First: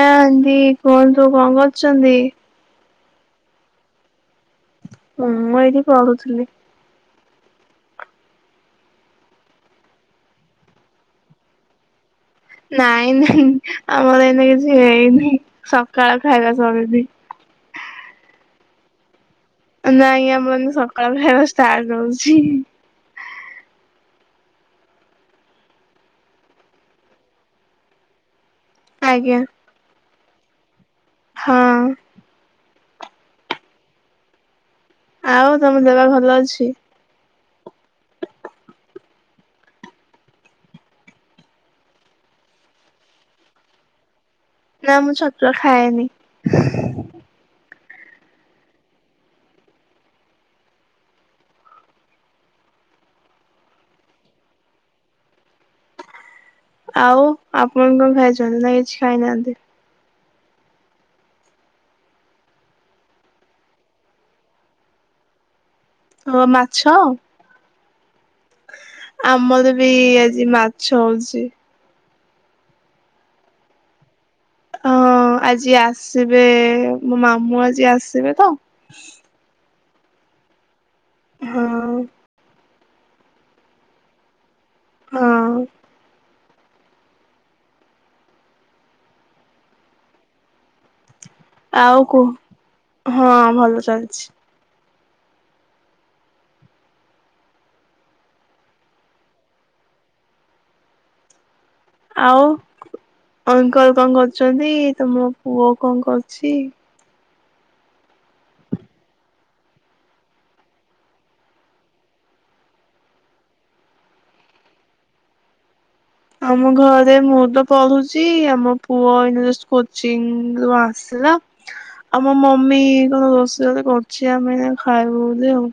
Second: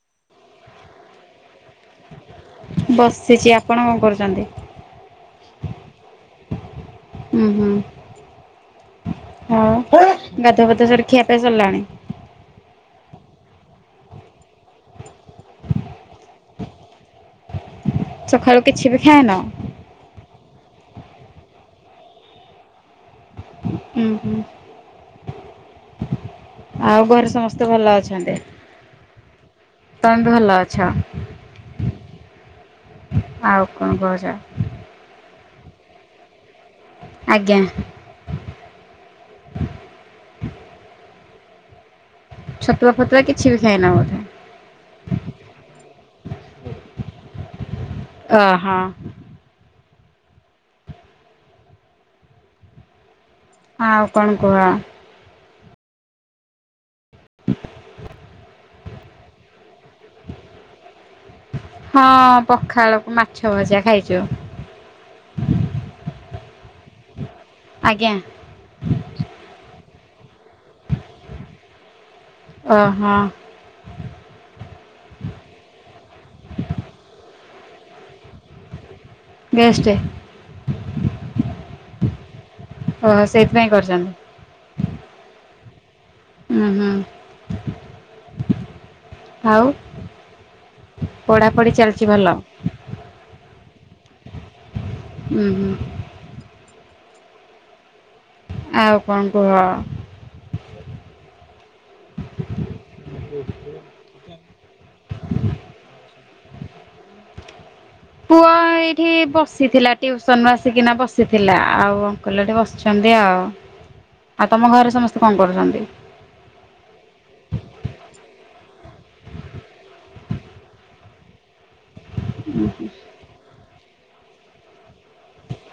ଏନ୍ତି କୁହନ୍ତୁ କଣ କରୁଚନ୍ତି। ସେ ଚି ଆପଣ କଣ କରୁଚନ୍ତି। ମୁଁ ଏଇଠି ପଢୁଥୁଲି। ହୁଁ ହୁଁ। ହଁ ପା ଗାଧୁଆ ପାଧୁଆ ସରି ଖିଆପିଆ ସରିଲାଣି? ନାଇଁ ନାଇଁ ଆମର ଏଇନା କିଛି ହେଇନି ସକାଳ ଖାଇବା ସରିନି। ସକାଳୁ କିଛି ବି ଖାଏନ? ନାଇଁ ଆମନ ସକାଳୁ ଖାଇବା ଷ୍ଟାର୍ଟ ହଉଛି। ଉଁ ହୁଁ ଆଉ ଘରେ ସମସ୍ତେ ଭଲ ଅଛନ୍ତି? ଆଜ୍ଞା। ତମେ ଭଲ ଅଛ। ହଁ। ଆଉ କଣ କହୁଚ? ଆଉ ତମ ଦେହପା ଭଲ ଅଛି? ଆଜ୍ଞା। ଛତୁଆ ଫତୁଆ କିଛି ବି ଖାଇନ ବୋଧେ? ନା ମୁଁ ଛତୁଆ ଖାଏନି। ଅ ହଁ। ଆଉ କଣ କୁହ? ଆଉ ଆପଣ କଣ ଖାଇଚନ୍ତି? ନା କିଛି ଖାଇନାହାନ୍ତି? ହଁ ପଖାଳ କୁ ମାଛ ଭଜା ଖାଇଚୁ। ଓ ମାଛ। ଆଜ୍ଞା। ଆମର ବି ଆଜି ମାଛ ହଉଚି। ଓ ହଁ। ହଁ ଆଜି ଆସିବେ ମୋ ମାମୁଁ ଆଜି ଆସିବେ ତ। ଗେଷ୍ଟ। ଆଉ ଓହୋ ସେଇଥିପାଇଁ କରିଚନ୍ତି। ହଁ। ହୁଁ ହୁଁ ଆଉ। ପଢ଼ାପଢ଼ି ଆଉ ଚାଲିଛି କୁ ଭଲ? ହଁ ଭଲ ଚାଲିଚି। ଉଁ ହୁଁ। ଆଉ କଣ କୁହ? ଆଉ ଅଙ୍କଲ କଣ କରୁଚନ୍ତି? ତମ ପୁଅ କଣ କ ଛି ହଁ ଏଇଠି ବସିଥିଲା ଟିଉସନରୁ ଆସିକିନା ବସିଥିଲା ଆଉ ଅଙ୍କଲ ଏଠି ବସିଛନ୍ତି ଆଉ। ଆଉ ତମ ଘରେ ସମସ୍ତେ କଣ କରୁଚନ୍ତି? ଆମ ଘରେ ମୁଁ ତ ପଢୁଛି ଆମ ପୁଅ ଏଇନା ଜଷ୍ଟ କୋଚିଙ୍ଗ ରୁ ଆସିଲା ଆଉ ମୋ ମମି କଣ ରୋ [unintelligible] କରୁଚି ଆମେ ଖାଇବୁ ବୋଲି ଆଉ।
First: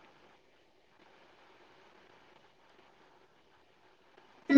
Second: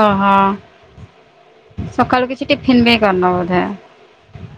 ଓହୋ ସକାଳୁ କିଛି ଟିଫିନ ବି କରିନ ବୋଧେ?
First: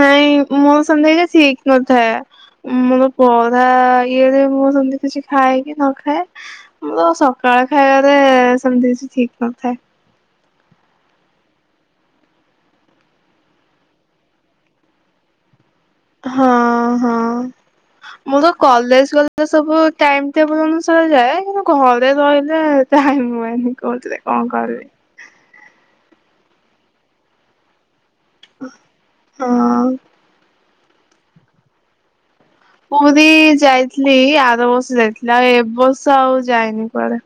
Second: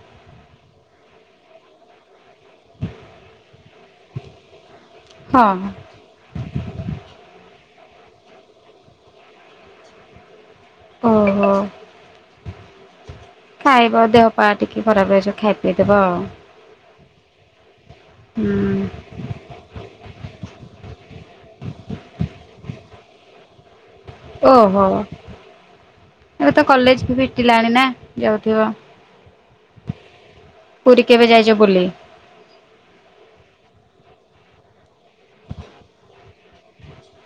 ନାଇଁ ମୋର ସେମିତି [unintelligible] ସିକ ନଥାଏ ମୋର ପଢା ଇଏରେ ମୁଁ ସେମିତି କିଛି ହଁ ଖାଏ କି ନ ଖାଏ ମୁଁ ତ ସକାଳେ ଖାଇବାରେ ସେମିତି କିଛି ଠିକ୍ ନଥାଏ। ଓହୋ ଖାଇବା ଦେହ ପା ଟିକେ ଖରାପ ହେଇଯିବ ଖାଇ ଦବ ହଁ ହଁ। ମୋର କଲେଜ ଗଲେ ସବୁ ଟାଇମ ଟେବଲ ଅନୁସାରେ ଯାଏ। କିନ୍ତୁ ଘରେ ରହିଲେ ଟାଇମ ହୁଏନି କଉଥିରେ କଣ ଓହୋ କରିବି। ଏବେ ତ କଲେଜ ବିକିଲାଣି ନା? ଯାଉଥିବ। ହଁ। ପୁରୀ କେବେ ଯାଇଛ ବୁଲି? ପୁରୀ ଯାଇଥିଲି ଆର ବର୍ଷ ଯାଇଥିଲି ଆଉ ଏ ବର୍ଷ ଆଉ ଯାଇନି କୁଆଡେ।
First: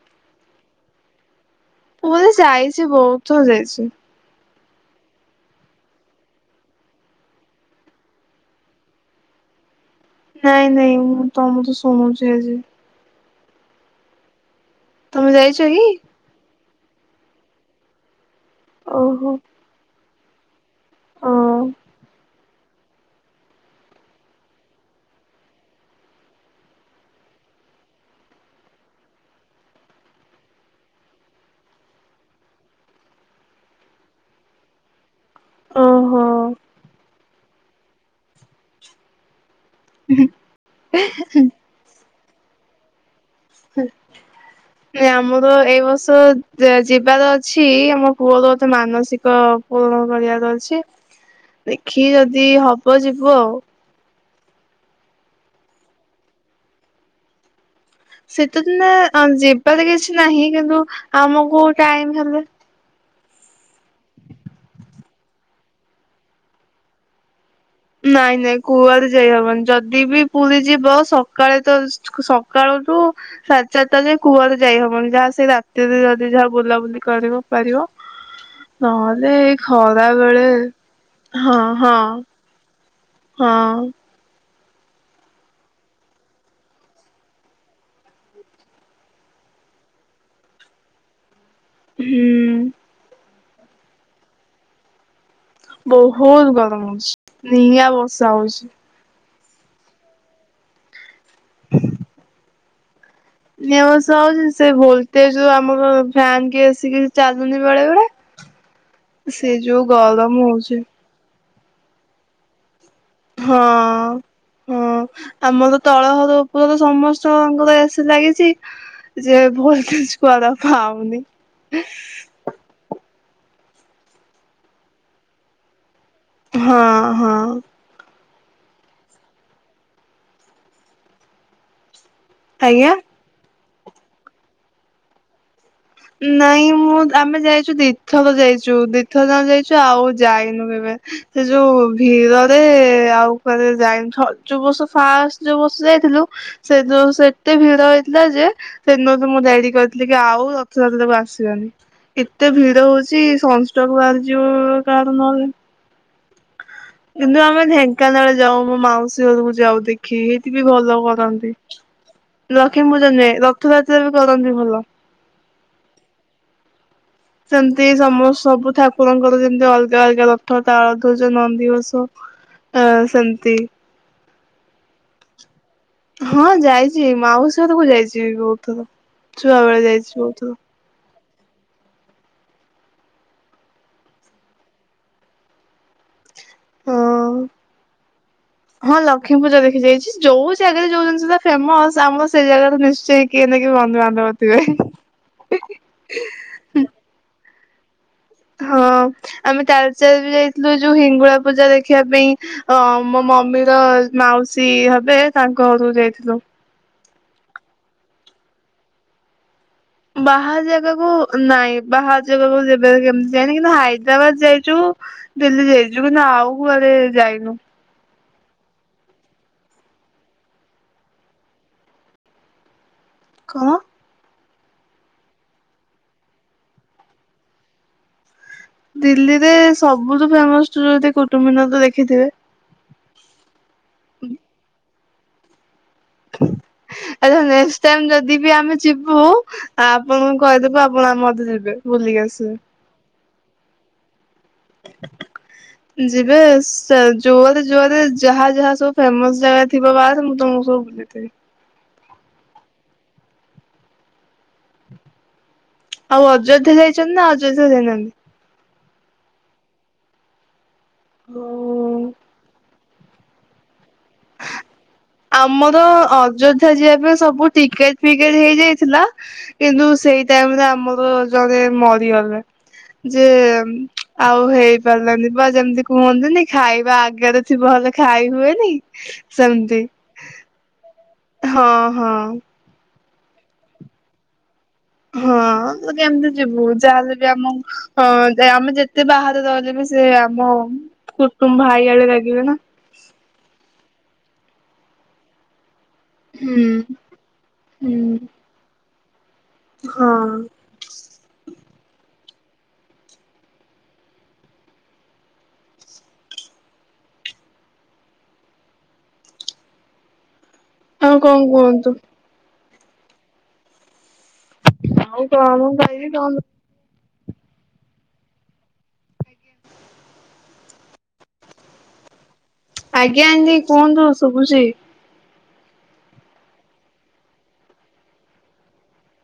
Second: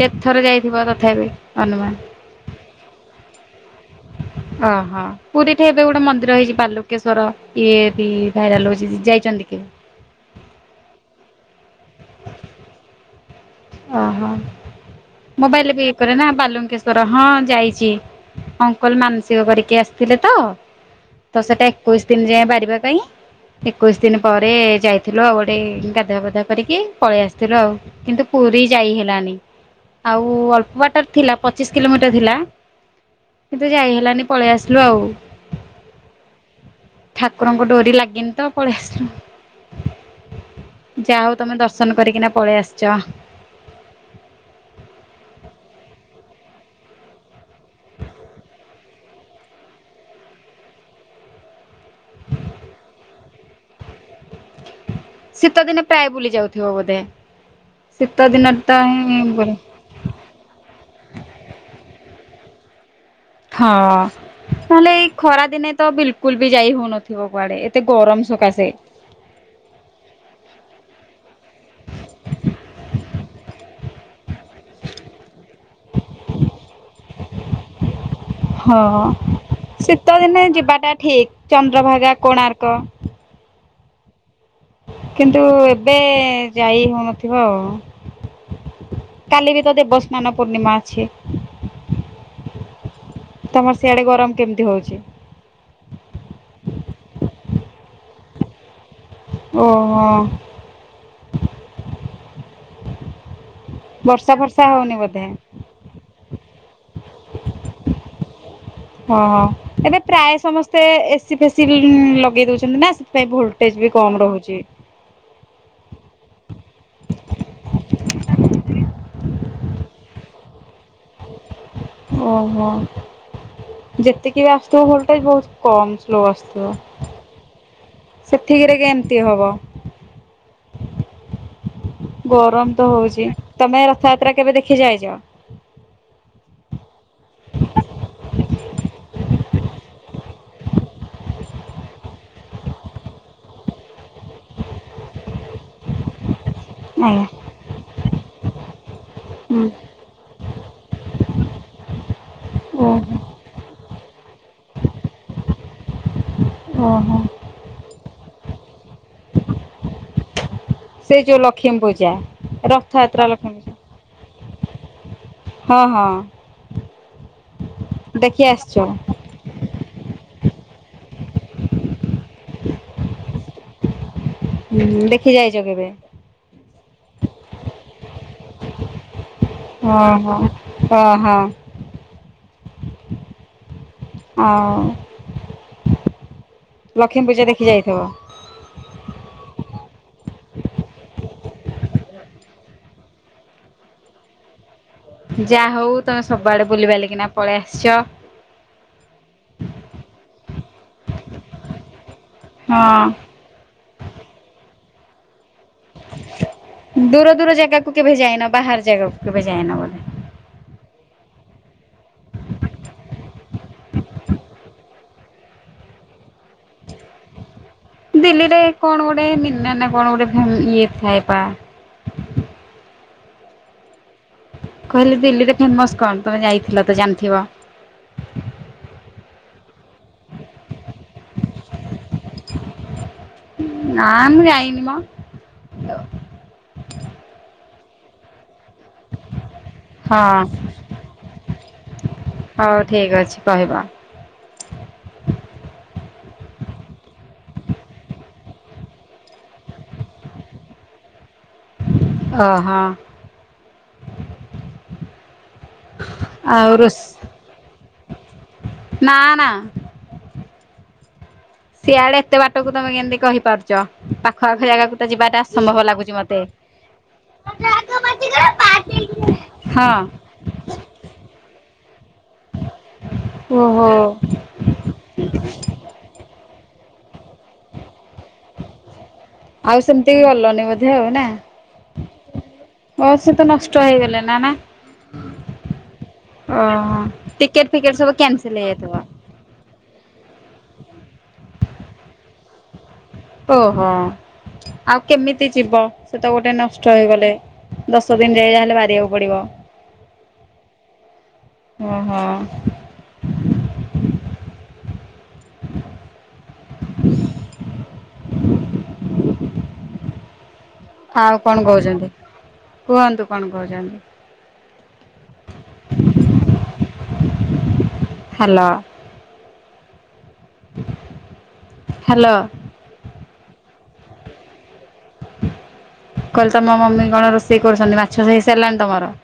କେତେ ଥର ଯାଇଥିବ ତଥାପି? ଅନୁମାନ? ପୁରୀ ଯାଇଛି ବହୁତ୍ ଥର ଯାଇଛି। ଓହୋ ପୁରୀଠି ଏବେ ଗୋଟେ ମନ୍ଦିର ହେଇଛି ବାଲୁକେଶ୍ଵର ଇଏ ବି ଭାଇରାଲ ହଉଛି ଯାଇଛନ୍ତି। [inaudible] ନାଇଁ-ନାଇଁ ମୁଁ ତମଠୁ ଶୁଣୁଛି ଆଜି। ଓହୋ ତମେ ଯାଇଛ ମୋବାଇଲ ବି କି? କରେ ନା ବାଲୁଙ୍କେଶ୍ଵର ହଁ ଯାଇଛି। ଅଙ୍କଲ ଓହୋ ମାନସିକ କରିକି ଆସିଥିଲେ ଓ ତ-ତ ସେଟା ଏକୋଇଶି ଦିନ ଯାଏ ବାରି ପାଇଁ ଏକୋଇଶି ଦିନ ପରେ ଯାଇଥିଲୁ ଆଉ ଗୋଟେ ଗାଧୁଆ ପାଧୁଆ କରିକି ପଳେଇ ଆସିଥିଲୁ ଆଉ କିନ୍ତୁ ପୁରୀ ଯାଇ ହେଲାନି ଆଉ ଅଳ୍ପ ବାଟରେ ଥିଲା ପଚିଶ୍ କିଲୋମିଟର ଥିଲା। କିନ୍ତୁ ଯାଇ ହେଲାନି ପଳେଇ ଆସିଲୁ ଆଉ। ଓ ହୋ। ଠାକୁରଙ୍କ ଡୋରି ଲାଗିନି ତ ପଳେଇ ଆସିଲୁ ଯାହା ହଉ ତମେ ଦର୍ଶନ କରିକିନା ପଳେଇ ଆସଚ। ହୁଁ। ଏ ଆମର ଏଇ ବର୍ଷ ଯିବାର ଅଛି ଆମ ପୁଅର ଗଟେ ମାନସିକ ସମ୍ପୁର୍ଣ୍ଣ କରିବାର ଅଛି ଦେଖି ଯଦି ହବ ଯିବୁ ଆଉ। ଶୀତ ଦିନେ ପ୍ରାୟେ ବୁଲି ଯାଉଥିବ ବୋଧେ। ଶୀତ ଦିନରେ ତ ଶୀତଦିନେ ହିଁ ବୁଲି ଯିବାର କିଛି ନାହିଁ କିନ୍ତୁ ଆମକୁ ଟାଇମ ହେଲେ ହଁ ତାହେଲେ ଏଇ ଖରା ଦିନେ ତ ବିଲକୁଲ ବି ଯାଇ ହଉନଥିବ କୁଆଡେ। ଏତେ ଗରମ ନାଇଁ-ନାଇଁ ସକାଶେ। କୁଆଡେ ଯାଇ ହବନି ଯଦି ବି ପୁରୀ ଯିବ ସକାଳେ ତ ସକାଳ ରୁ ସାଢେ ଚାରଟା ଯାଏ। କୂଆଡେ ଯାଇ ହବନି ଯାହା ସେଇ ରାତିରେ ଯଦି ଯାହା ବୁଲାବୁଲି କରିବା ପାରିବ। ହଁ ନହେଲେ ଏଇ ଶୀତ ଖରା ଦିନେ ବେଳେ ଯିବାଟା ଠିକ ହଁ-ହଁ। ଚନ୍ଦ୍ରଭାଗା କୋଣାର୍କ। ହଁ। କିନ୍ତୁ ଏବେ ଯାଇ ହଉନଥିବ ଆଉ। କାଲି ବି ତ ଦେବସ୍ନାନ ପୂର୍ଣ୍ଣିମା ଅଛି। ହୁଁ। ତମର ସିଆଡେ ଗରମ କେମିତି ହଉଛି? ବହୁତ୍ ଗରମ ହଉଛି ନିଆଁ ବର୍ଷା ହଉଚି। ଓହୋ। ନିଆଁ ବର୍ଷା ହଉଛି ଫର୍ଷା ସେ ହଉନି ବୋଧେ ଭୋଲଟେଜ୍ ଆମର ଫ୍ୟାନ୍ କେସ୍ ଏ ସି କିଛି ଚାଲୁନି ବଳେ ବଳେ। ହଁ-ହଁ ଏବେ ପ୍ରାୟେ ସମସ୍ତେ ଏ ସି ଫେସି ଲଗେଇ ଦଉଛନ୍ତି ନା। ସେଥିପାଇଁ ଭୋଲଟେଜ ବି କମ ରହୁଛି। ହଁ-ହଁ ଆମର ତ-ତଳ ହ ତ ଉପରେ ସମସ୍ତଙ୍କର ଏ ସି ଲାଗିଛି ଯେ ଭୋଲଟେଜ୍ କୁଆଡୁ ହଉନି। ଓହୋ ଯେତିକି ବି ଆସୁଥିବ ଭୋଲଟେଜ୍ ବହୁତ କମ୍ ସ୍ଲୋ ଆସୁଥିବ। ହଁ ହଁ ସେଥିକିରେ କେମିତି ହବ? ଗରମ ତ ଆଜ୍ଞା ହଉଛି ତମେ ରଥଯାତ୍ରା କେବେ ଦେଖି ଯାଇଚ? ନାଇଁ ମୁଁ ଆମେ ଯାଇଛୁ ଦିଥର ଯାଇଛୁ। ଯୋ ଦିଥର ଯାଁଙ୍କ ଯାଇଛୁ ଆଉ ଯାଇନୁ କେବେ ସେ ଯୋଉ ଭିଡରେ ଆଉ କୁଆଡେ [inaudible] ଫାଷ୍ଟ ଯୋଉ ବସ ଯାଇଥିଲୁ ସେଦିନ ଆଜ୍ଞା। ସେ ଏତେ ଭିଡ ହେଇଥିଲା ଯେ ସେଦିନ ତ ମୋ ହୁଁ ଡାଡି କହିଥିଲି କି ଆଉ ତାକୁ ଆସିବାନି ଏତେ ଭିଡ ଓହୋ ହଉଛି ସନ୍ ଷ୍ଟ୍ରୋକ୍ ଭାରୁଚି। ଯୋଉ କାର ନହେଲେ ଓହୋ କିନ୍ତୁ ଆମେ ଢେଙ୍କାନାଳ ଯାଉ ଆମ ମାଉସୀ ଘରକୁ ଯାଉ ଦେଖିକି। ବି ଭଲ ସେ ଯୋଉ କରନ୍ତି। ଲକ୍ଷ୍ମୀ ପୂଜା ଲକ୍ଷ୍ମୀପୂଜା ରଥଯାତ୍ରା ନୁହେଁ ଲକ୍ଷ୍ମୀ ପୂଜା ରଥଯାତ୍ରା ବି କରନ୍ତି ଭଲ। ହଁ ହଁ। ସେମତି ସମ ଦେଖି ସବୁ ଆସିଛ ଠାକୁରଙ୍କର ଯେମିତି ଅଲଗା ଅଲଗା ରଥ। ତାଳ [unintelligible] ନନ୍ଦିଘୋଷ ଏ ସେମିତି। ହୁଁ ଦେଖି ଯାଇଚ କେବେ? ହଁ ଯାଇଛି ମାଉସୀ ଘରକୁ ଯାଇଛି ବହୁତ୍ ଥର। ଛୁଆବେଳେ ଯାଇଛି ବହୁତୁ। ହଁ। ହଁ ଉ। ହଁ ହଁ ଲକ୍ଷ୍ମୀପୂଜା ଦେଖି ଯାଇଛି। ଯୋଉ ଜାଗାରେ ଯୋଉ ଜିନିଷ ଟା ଫେମସ୍ ଆମ ସେଇ ଜାଗାରେ ନିଶ୍ଚୟ କିଏ ନେ କିଏ ବନ୍ଧୁବାନ୍ଧବ ଥିବେ। ଯାହା ହଉ ତମେ ସବୁଆଡେ ବୁଲିିବାଲିକିନା ପଳେଇ ଆସିଛ। ହଁ ଆମେ ତାଳଚେର ବି ଯାଇଥିଲୁ ଯୋଉ ହିଙ୍ଗୁଳାପୂଜା ଦେଖିବା ପାଇଁ ଅ ହଁ ମୋ ମମିର ମାଉସୀ ହେ ବେ ତାଙ୍କ ଘରୁକୁ ଯାଇଥିଲୁ। ଦୂର ଦୂର ଜାଗାକୁ କେବେ ଯାଇନ। ବାହାର ଜାଗାକୁ କେବେ ଯାଇନ ବୋଧେ? ବାହାର ଜାଗାକୁ ନାଇଁ ବାହାର ଜାଗାକୁ କେବେ କେମିତି ଯାଇନି କିନ୍ତୁ ହାଇଦ୍ରାବାଦ୍ ଯାଇଛୁ। ଦିଲ୍ଲୀ ଯାଇଛୁ। କିନ୍ତୁ ଆଉ କୁଆଡେ ଯାଇନୁ। ଦିଲ୍ଲୀରେ କଣ ଗୋଟେ ନି ନା କଣ ଗୋଟେ ଇଏ ଥାଏ ପା। କଁ। କହିଲି ଦିଲ୍ଲୀରେ ଫେମସ୍ କଣ? ତମେ ଯାଇଥିଲ ତ ଜାଣିଥିବ। ଦିଲ୍ଲୀରେ ସବୁଠୁ ଫେମସ୍ ଯଦି କୁଟୁମିନାର ତ ଦେଖିଥିବେ। ନା ମୁଁ ଯାଇନି ମ। ଆଛା ନେକ୍ସଟ୍ ଟାଇମ୍ ଯଦି ବି ଆମେ ଯିବୁ ହଁ ଆପଣଙ୍କୁ କହିଦେବୁ ଆପଣ ଆମ ମତେ ଯିବେ ବୁଲିକି ଆସିବେ। କହିବା। [inaudible] ଯିବେ ସେ ଜୋଆରେ ଜୋଆରେ ଯାହା ଯାହା ସବୁ ଫେମସ୍ ଜାଗା ଥିବ। ବାହାରେ ମୁଁ ତମକୁ ସବୁ ବୁଲେଇ ଦେବି। ଅ ହ। ଆଉ ଅଯୋଧ୍ୟା ଯାଇଛନ୍ତି ନା ଅଯୋଧ୍ୟା ଯାଇ ନାହାଁନ୍ତି। ନା ନା। ସିଆଡେ ଏତେ ବାଟକୁ ତମେ କେମିତି କହିପାରୁଛ। ପାଖ ଆଖ ଜାଗାକୁ ତ ଯିବାଟା ଅସମ୍ଭବ ଆମର ଲାଗୁଛି ମତେ। ଅଯୋଧ୍ୟା ଯିବା ପାଇଁ ସବୁ ଟିକେଟ୍ ଫିକେଟ୍ ହେଇଯାଇଥିଲା। କିନ୍ତୁ ହଁ ସେଇ ଟାଇମ୍ ରେ ଆମର ଜଣେ ମରିଗଲେ। ଯେ ଓହୋ ଆଉ ହେଇ ପାରିଲାନି ବା ଯେମିତି କୁହନ୍ତିନି। ଖାଇବା ଆଗରେ ଥିବ ହେଲେ ଖାଇ ହୁଏନି। ଆଉ ସେମିତି ବି ଗଲନି ବୋଧେ ଆଉ ନା। ହଁ ହଁ। ହଁ ସେ ତ ନଷ୍ଟ ହେଇଗଲେ। ନା ନା। ହଁ ତ କେମତି ଯିବୁ। ଓହୋ ଯାହାହେଲେ ବି ଆମ ଟିକେଟ ଫିକେଟ ସବୁ କ୍ୟାନସେଲ ଆମେ ହେଇଯାଇଥିବ ଯେତେ ବାହାରେ ରହିଲେ ବି ସେ ଆ ଆମ କୁଟୁମ୍ବ ଭାଇ ଆଡେ ଲାଗିବେ ନା। ଓହୋ ଆଉ କେମିତି ଯିବ? ସେ ତ ଗୋଟେ ହୁଁ ନଷ୍ଟ ହେଇଗଲେ। ହୁଁ। ଦଶ ଦିନ ଯାଏ ଯା ହେଲେ ବାରିବାକୁ ପଡିବ। ହଁ। ଓହୋ [inaudible] ଆଉ କଣ କହୁଛନ୍ତି। କୁହଁନ୍ତୁ କଣ କହୁଛନ୍ତି। ଆଉ କଣ କହିବି? କଣ? ହ୍ୟାଲୋ। ହ୍ୟାଲୋ। ଆଜ୍ଞା ଆଣ୍ଟି କୁହନ୍ତୁ ଶୁଭୁଛି। କହିଲେ ତମ ମମି କଣ ରୋଷେଇ କରୁଛନ୍ତି ମାଛ ହେଇ ସାରିଲାଣି ତମର।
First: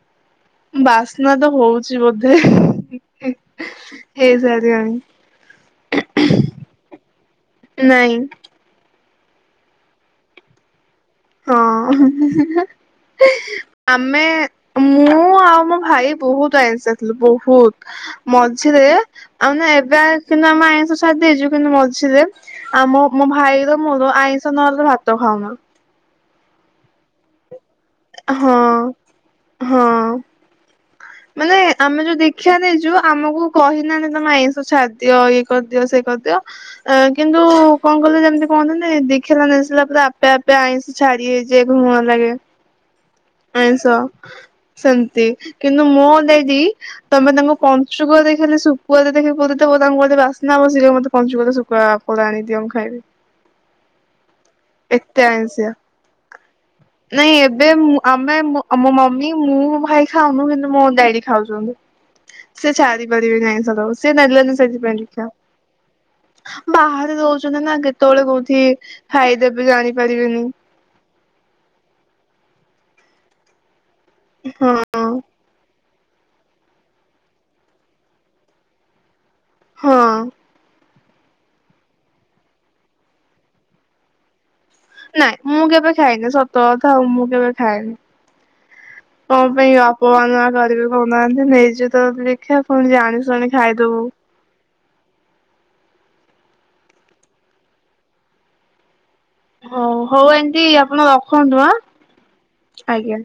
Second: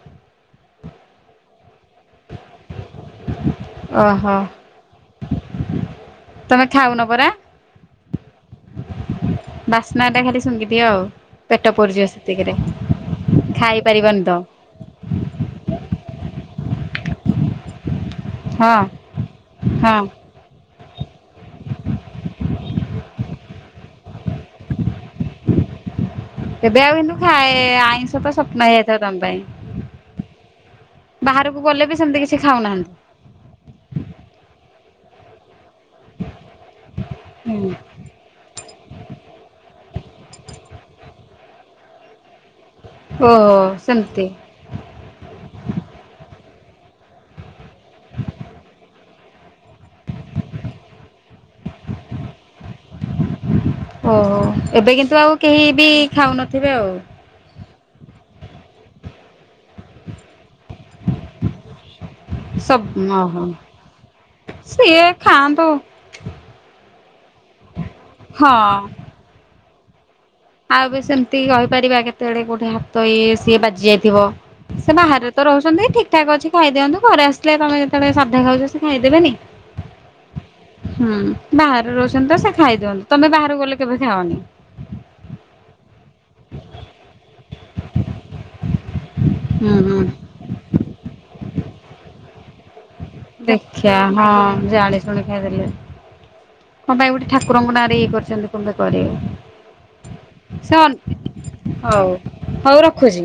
ବାସ୍ନା ତ ହଉଛି ବୋଧେ। ଓହୋ। ହେଇ ସାରିବଣି। ତମେ ଖାଉନ ପରା। ନାଇଁ ବାସ୍ନା ଟା ଖାଲି ଶୁଙ୍ଘିଦିଅ ଆଉ ପେଟ ହଁ। ପୁରିଯିବ ସେତିକିରେ। ଖାଇପାରିବନି ଆମେ ତ ମୁଁ ଆଉ ମୋ ଭାଇ। ବହୁତ ଆଇନ୍ସ ଆଥିଲୁ ବହୁତ ହଁ ମଝିରେ ଆଉ ମାନେ ହଁ ଏବେନ୍ତୁ ଆମ ଆଇ ଛାଡି ଦେଇଛୁ କିନ୍ତୁ ମଝିରେ ଆମ ମୋ ଭାଇର ମୋର ଆଇଁଷ ନରେ ଭାତ ଖାଉନ। ତେବେ ଆଉ ନୁ ଖାଏ ଆଁ ହଁ ହଁ। ମାନେ ବାହାରକୁ ଗଲେ ବି ଆମେ ଯୋଉ ସେମିତି କିଛି ଖାଉନାହାନ୍ତି। ଦିକ୍ଷାନେଇଚୁ ଆମକୁ କହିନାନ ତମେ ଆଁଇ ଛାଦିଅ ଇଏ କରିଦିଅ ସେଇ କରିଦିଅ କିନ୍ତୁ କଣ କହିଲ ଯେମିତି କୁହନ। ଦେଖିଲା ନସିଲା ପୁରା ଆପେ ଆପେ ଆଇଁଷି ଛାଡି ହେଇଯଏ ଘୃଣା ଲାଗେ। ଓହୋ ଆଇଁଷ ସେମିତି ସେମତି କିନ୍ତୁ ମୁଁ ଯଦି ତମେ ତାଙ୍କୁ। ପଞ୍ଚୁକ ଦେଖଲେ ଶୁଖୁଆ ଦେଖ। ବୋ ତାଙ୍କୁ ମୋ ବାସ୍ନା ଆ ସି ମତେ ପଞ୍ଚିଗଲେ ଶୁଖା ଫୋଳ ଆଣିଦିଅ। ଓହୋ ଏବେ କିନ୍ତୁ ଏତେ ଆଉ କେହି ଆଇଁଷିଆ। ବି ଖାଉନଥିବେ ଆଉ। ନାଇଁ ଏବେ ଆମେ ମୋ ମମି ମୁଁ ଭାଇ ଖାଉନୁ କିନ୍ତୁ ମୋ ଡାଡି ଖାଉଛନ୍ତି। ସେ ସବୁ ଛାରି ପାରିବେ ଓହୋ ନାଇଁ ସ ସେ ନଲେନ ସେଥିପାଇଁ ସିଏ ଦୀକ୍ଷା। ଖାଆନ୍ତୁ ବାହାରେ ରଉଛନ୍ତି ନା କେତେବେଳେ ହଁ। କୋଉଠି ଖାଇଦେବେ। ବି ଜାଣି ପାରିବେନି। ଆଉ ବି ସେମିତି କହିପାରିବା କେତେବେଳେ ଗୋଉଟେ ହାତ ଇ ସିଏ ବାଜି ଯାଇଥିବ ହଁ ସେ ବାହାରେ ତ ରହୁଛନ୍ତି ଠିକ। ଠିକଠକ ଅଛି ଖାଇଦିନ୍ତୁ ଘରେ ଆସିଲେ ତମେ ଯେତେବେଳେ ସାଧା ଖାଉଛ ସେ ଖାଇଦେବେନି। ହଁ। ହୁଁ ବାହାରେ ରହୁଛନ୍ତି ତ ସେ ଖାଇ ଦିଅନ୍ତୁ ତମେ ବାହାରୁକୁ ଗଲେ କେବେ ଖାଅନି। ନାଇଁ ମୁଁ କେବେ ଖାଇଏନି ସତ କଥା ଆଉ ମୁଁ କେବେ ଖାଏନି। କଣ ହୁଁ ପାଇଁ ହୁଁ ଅପମାନ କରିବି କହୁନାହାନ୍ତି ନେଇଛୁ ତ ଦୀକ୍ଷା କଣ ଜାଣି। ଶୁଣି ଦିକ୍ଷା ଖାଇଦବୁ। ହଁ ଜାଣିଛ। ଜଳଖିଆ ଦେଲେ କଣ ପାଇଁ ଗୋଟେ ଠାକୁରଙ୍କ ନାଁରେ ଇଏ କରିଛନ୍ତି କେ କରିଏ। ହଉ ହଉ ଆପଣ ରଖନ୍ତୁ ଆ ହଉ ହଉ ରଖୁଛି। ଆଜ୍ଞା।